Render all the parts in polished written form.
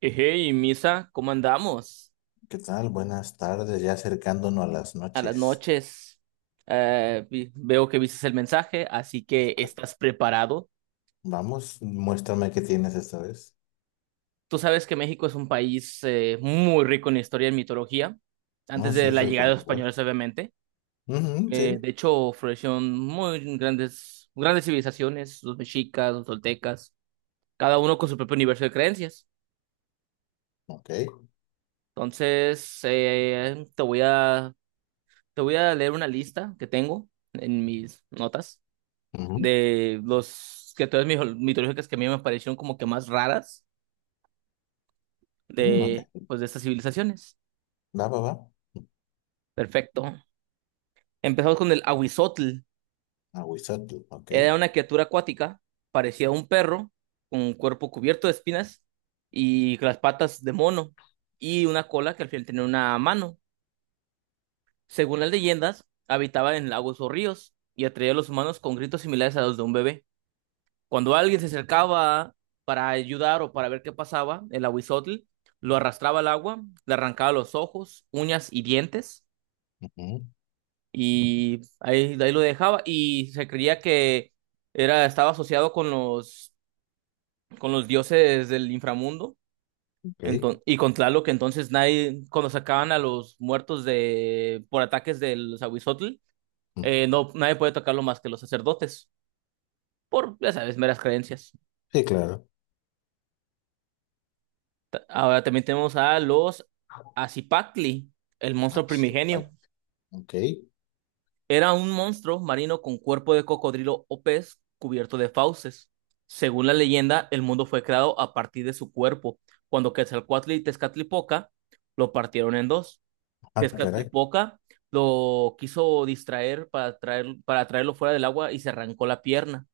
Hey, Misa, ¿cómo andamos? ¿Qué tal? Buenas tardes, ya acercándonos a las A las noches. noches. Veo que viste el mensaje, así que estás preparado. Vamos, muéstrame qué tienes esta vez. Tú sabes que México es un país muy rico en historia y mitología, No, antes sí, de la eso es llegada de los folclore. españoles, obviamente. Ujú, sí, De hecho, florecieron muy grandes, grandes civilizaciones, los mexicas, los toltecas, cada uno con su propio universo de creencias. ok. Entonces, te voy a leer una lista que tengo en mis notas Ujú, de los que todas mis mitológicas que a mí me parecieron como que más raras mm, de, ok. pues, de estas civilizaciones. Va, va, va. Perfecto. Empezamos con el Ahuizotl. Aguizotl, ok. Era una criatura acuática, parecía un perro, con un cuerpo cubierto de espinas y con las patas de mono y una cola que al final tenía una mano. Según las leyendas, habitaba en lagos o ríos y atraía a los humanos con gritos similares a los de un bebé. Cuando alguien se acercaba para ayudar o para ver qué pasaba, el aguizotl lo arrastraba al agua, le arrancaba los ojos, uñas y dientes, Ujú, de ahí lo dejaba. Y se creía que estaba asociado con los dioses del inframundo. ok. Y con Tlaloc, que entonces nadie, cuando sacaban a los muertos por ataques del aguizotl, Mm, no, nadie puede tocarlo más que los sacerdotes, por, ya sabes, meras creencias. sí, claro. Ahora también tenemos a los Acipactli, el Ah, monstruo sí, ay, primigenio. ok. Era un monstruo marino con cuerpo de cocodrilo o pez cubierto de fauces. Según la leyenda, el mundo fue creado a partir de su cuerpo, cuando Quetzalcóatl y Tezcatlipoca lo partieron en dos. Ah, caray. Tezcatlipoca lo quiso distraer para traerlo fuera del agua y se arrancó la pierna.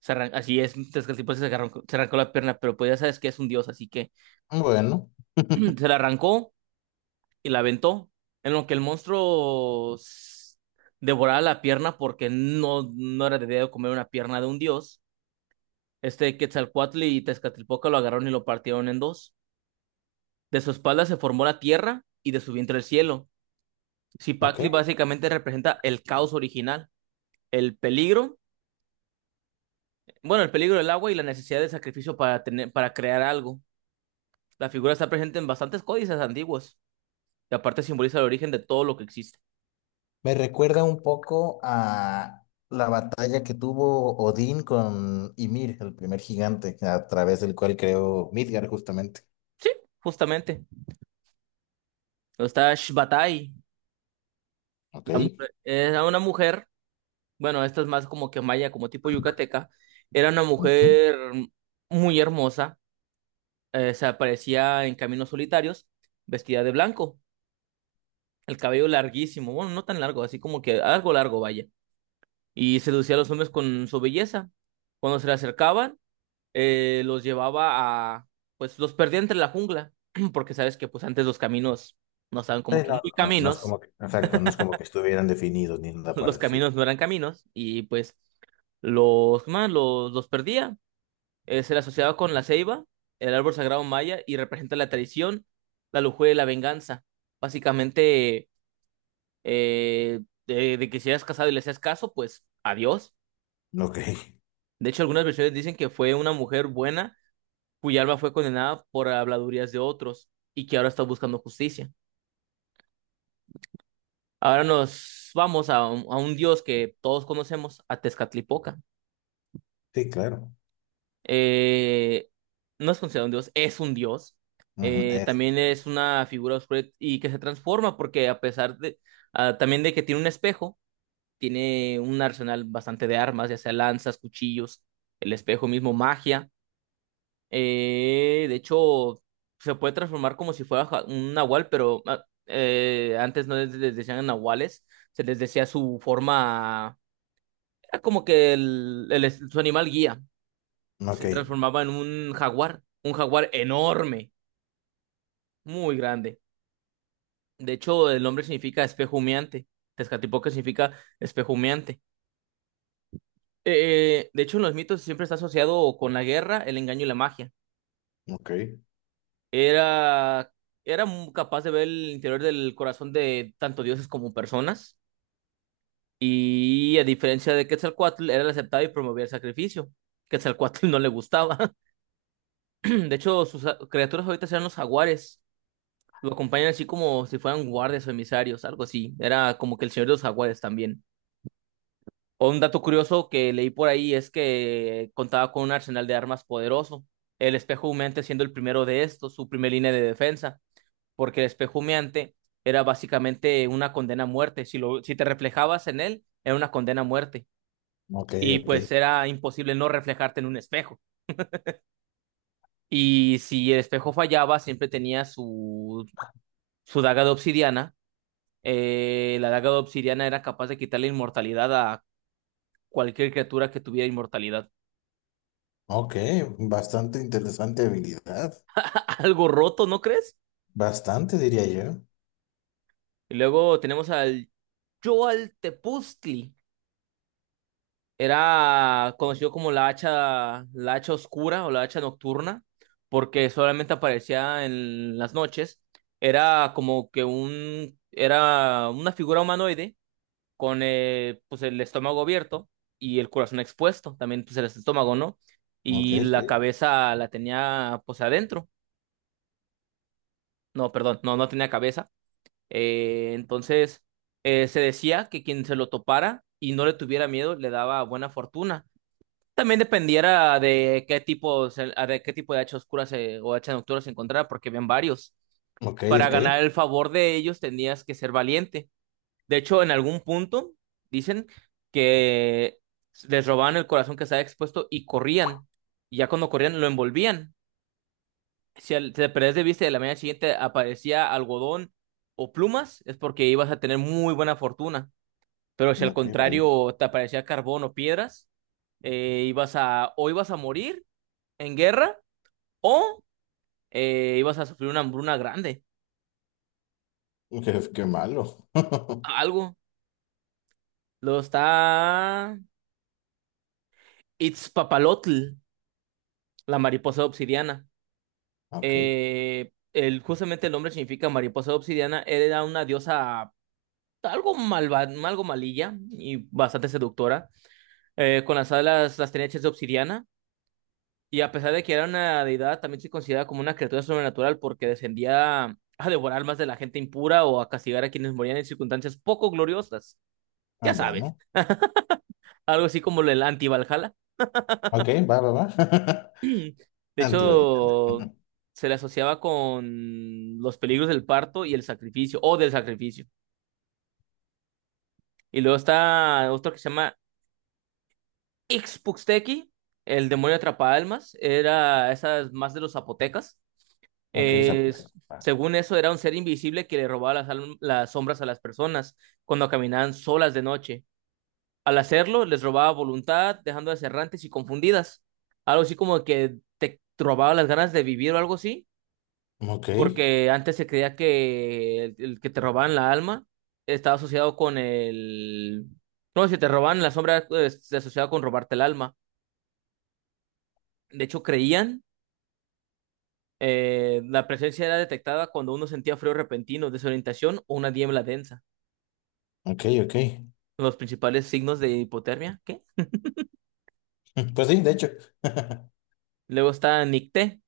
Así es, Tezcatlipoca se arrancó la pierna, pero pues ya sabes que es un dios, así que Bueno, se la arrancó y la aventó, en lo que el monstruo devoraba la pierna porque no, no era debido comer una pierna de un dios. Este Quetzalcóatl y Tezcatlipoca lo agarraron y lo partieron en dos. De su espalda se formó la tierra y de su vientre el cielo. ok. Cipactli básicamente representa el caos original, el peligro, bueno, el peligro del agua y la necesidad de sacrificio para crear algo. La figura está presente en bastantes códices antiguos y aparte simboliza el origen de todo lo que existe. Me recuerda un poco a la batalla que tuvo Odín con Ymir, el primer gigante, a través del cual creó Midgard, justamente. Sí, justamente. Está Shbatai. Ok. Era una mujer, bueno, esta es más como que maya, como tipo yucateca, era una Ujú. mujer muy hermosa. Se aparecía en caminos solitarios, vestida de blanco, el cabello larguísimo, bueno, no tan largo, así como que algo largo, vaya, y seducía a los hombres con su belleza. Cuando se le acercaban, eh, los llevaba a, pues los perdía entre la jungla, porque sabes que pues antes los caminos no estaban Sí, como que no, muy no, no es caminos. como que, exacto, no es como que estuvieran definidos ni nada Los parecido. caminos no eran caminos y pues ¿cómo se llama? Los perdía. Se le asociaba con la ceiba, el árbol sagrado maya, y representa la traición, la lujuria y la venganza. Básicamente, eh, de que si eras casado y le hacías caso, pues adiós. Ok, De hecho, algunas versiones dicen que fue una mujer buena cuya alma fue condenada por habladurías de otros y que ahora está buscando justicia. Ahora nos vamos a un dios que todos conocemos, a Tezcatlipoca. sí, claro. Eh, no es considerado un dios, es un dios. Ujú, Eh, eso, también es Dios. una figura oscura y que se transforma porque a pesar de, también de que tiene un espejo, tiene un arsenal bastante de armas, ya sea lanzas, cuchillos, el espejo mismo, magia. De hecho, se puede transformar como si fuera un nahual, pero antes no les decían nahuales, se les decía su forma, era como que su animal guía Ok, se transformaba en un jaguar enorme, muy grande. De hecho, el nombre significa espejo humeante. Tezcatlipoca significa espejo humeante. De hecho, en los mitos siempre está asociado con la guerra, el engaño y la magia. ok, Era, capaz de ver el interior del corazón de tanto dioses como personas. Y a diferencia de Quetzalcóatl, era el aceptado y promovía el sacrificio. Quetzalcóatl no le gustaba. De hecho, sus criaturas ahorita eran los jaguares. Lo acompañan así como si fueran guardias o emisarios, algo así. Era como que el señor de los jaguares también. O un dato curioso que leí por ahí es que contaba con un arsenal de armas poderoso. El espejo humeante siendo el primero de estos, su primer línea de defensa. Porque el espejo humeante era básicamente una condena a muerte. Si te reflejabas en él, era una condena a muerte. ok, Y ok. pues era imposible no reflejarte en un espejo. Y si el espejo fallaba, siempre tenía su daga de obsidiana. La daga de obsidiana era capaz de quitarle inmortalidad a cualquier criatura que tuviera inmortalidad. Ok, bastante interesante habilidad. Algo roto, ¿no crees? Bastante, diría yo. Y luego tenemos al Tepuztli. Era conocido como la hacha oscura o la hacha nocturna, porque solamente aparecía en las noches. Era como que un, Era una figura humanoide con pues el estómago abierto y el corazón expuesto, también pues el estómago, ¿no? Ok, Y la sí. cabeza la tenía pues adentro, no, perdón, no, no tenía cabeza. Entonces se decía que quien se lo topara y no le tuviera miedo le daba buena fortuna. También dependiera de qué tipo, de qué tipo de hacha oscura o hacha nocturna se encontrara, porque habían varios. Ok, Para ok. ganar el favor de ellos tenías que ser valiente. De hecho, en algún punto dicen que les robaban el corazón que estaba expuesto y corrían. Y ya cuando corrían lo envolvían. Si te perdés de vista y de la mañana siguiente aparecía algodón o plumas, es porque ibas a tener muy buena fortuna. Pero si al Ok, vaya. contrario te aparecía carbón o piedras, ibas a morir en guerra o ibas a sufrir una hambruna grande. Qué, qué malo. Algo. Lo está Itzpapalotl, la mariposa obsidiana. Ok, Justamente el nombre significa mariposa de obsidiana, era una diosa algo malva, algo malilla y bastante seductora, con las alas las tenía hechas de obsidiana, y a pesar de que era una deidad, también se considera como una criatura sobrenatural porque descendía a devorar más de la gente impura o a castigar a quienes morían en circunstancias poco gloriosas, ah, ya sabes, bueno. algo así como el anti-Valhalla. Ok, va, va, va. De Antivalidad. hecho, se le asociaba con los peligros del parto y el sacrificio, o del sacrificio. Y luego está otro que se llama Ixpuxtequi, el demonio atrapaalmas. Era esas más de los zapotecas. Ok, Eh, s- zapoteco. Va. según eso, era un ser invisible que le robaba las sombras a las personas cuando caminaban solas de noche. Al hacerlo, les robaba voluntad, dejándolas errantes y confundidas. Algo así como que te robaba las ganas de vivir o algo así. Ok, Porque antes se creía que el que te robaban la alma estaba asociado con el. No, si te robaban la sombra, se asociaba con robarte el alma. De hecho, creían, la presencia era detectada cuando uno sentía frío repentino, desorientación o una niebla densa. ok, ok. Los principales signos de hipotermia, ¿qué? Pues sí, de hecho. Luego está Nicté.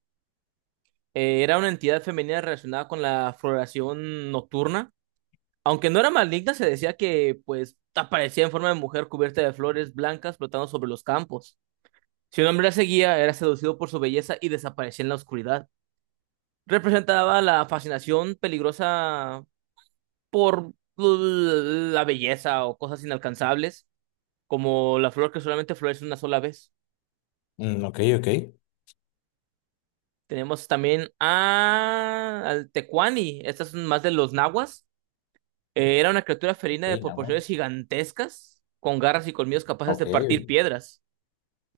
Era una entidad femenina relacionada con la floración nocturna. Aunque no era maligna, se decía que pues aparecía en forma de mujer cubierta de flores blancas flotando sobre los campos. Si un hombre la seguía, era seducido por su belleza y desaparecía en la oscuridad. Representaba la fascinación peligrosa por la belleza o cosas inalcanzables, como la flor que solamente florece una sola vez. Mm, ok, ok. Tenemos también al Tecuani. Estas son más de los nahuas. Era una criatura felina de Ok, proporciones Nahuatl. gigantescas, con garras y colmillos capaces de Ok. partir piedras.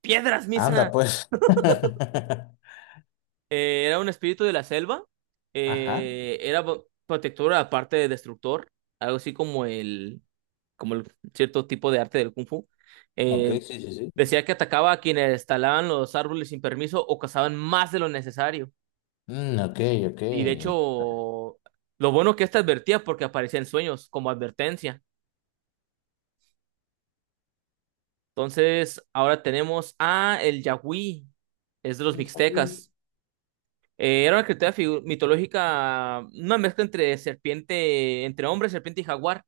¡Piedras, Anda, Misa! pues. Era un espíritu de la selva. Ajá. Era protector, aparte de destructor. Algo así como el cierto tipo de arte del Kung Fu. Ok, Eh, sí, sí, sí. decía que atacaba a quienes talaban los árboles sin permiso o cazaban más de lo necesario. Mm, ok, ok. Y de hecho, lo bueno que esta advertía porque aparecía en sueños como advertencia. Entonces, ahora tenemos a el Yagüí. Es de los Entonces, Yahweh. mixtecas. Era una criatura mitológica, una mezcla entre hombre, serpiente y jaguar.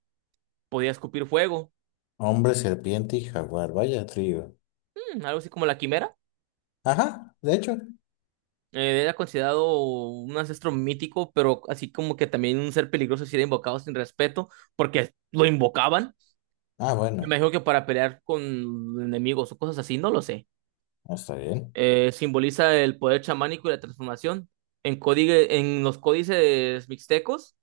Podía escupir fuego, Hombre, serpiente y jaguar. Vaya trío. Algo así como la quimera. Ajá, de hecho. Era considerado un ancestro mítico, pero así como que también un ser peligroso si era invocado sin respeto, porque lo invocaban. Ah, Me bueno. imagino que para pelear con enemigos o cosas así, no lo sé. Está bien. Simboliza el poder chamánico y la transformación. En los códices mixtecos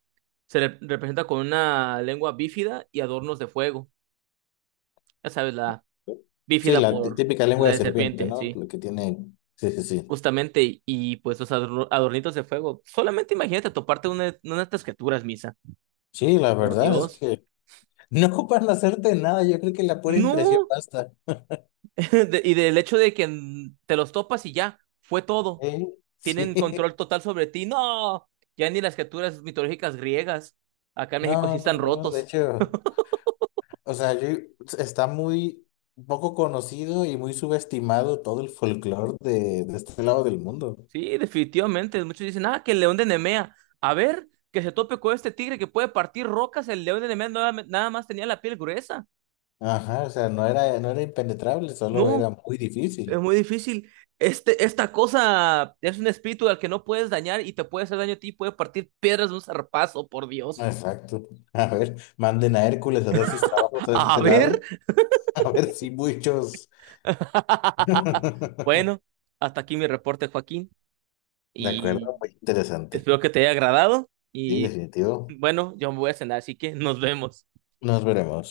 representa con una lengua bífida y adornos de fuego. Ya sabes, la Sí, bífida la tí- por típica lengua la de de serpiente, serpiente, ¿no? sí, Lo que tiene. Sí, sí, sí. justamente, pues los adornitos de fuego. Solamente imagínate toparte una de estas criaturas, Misa, Sí, la por verdad es Dios. que no ocupan hacerte nada. Yo creo que la pura impresión No, basta. Y del hecho de que te los topas y ya, fue todo. ¿Eh? Sí. Tienen control total sobre ti, no, ya ni las criaturas mitológicas griegas, acá en México sí No, no, están no. De rotos. hecho. O sea, yo, está muy poco conocido y muy subestimado todo el folclore de este lado del mundo. Sí, definitivamente, muchos dicen, que el león de Nemea, a ver. Que se tope con este tigre que puede partir rocas, el león de Nemea nada nada más tenía la piel gruesa. Ajá, o sea, no era, no era impenetrable, solo era No, muy es difícil. muy difícil. Esta cosa es un espíritu al que no puedes dañar y te puede hacer daño a ti, puede partir piedras de un zarpazo, por Dios. Exacto. A ver, manden a Hércules a hacer sus trabajos a A este ver. lado. A ver si muchos. Bueno, hasta aquí mi reporte, Joaquín, De y acuerdo, muy interesante. espero que te haya agradado. Sí, Y definitivo. bueno, yo me voy a cenar, así que nos vemos. Nos veremos.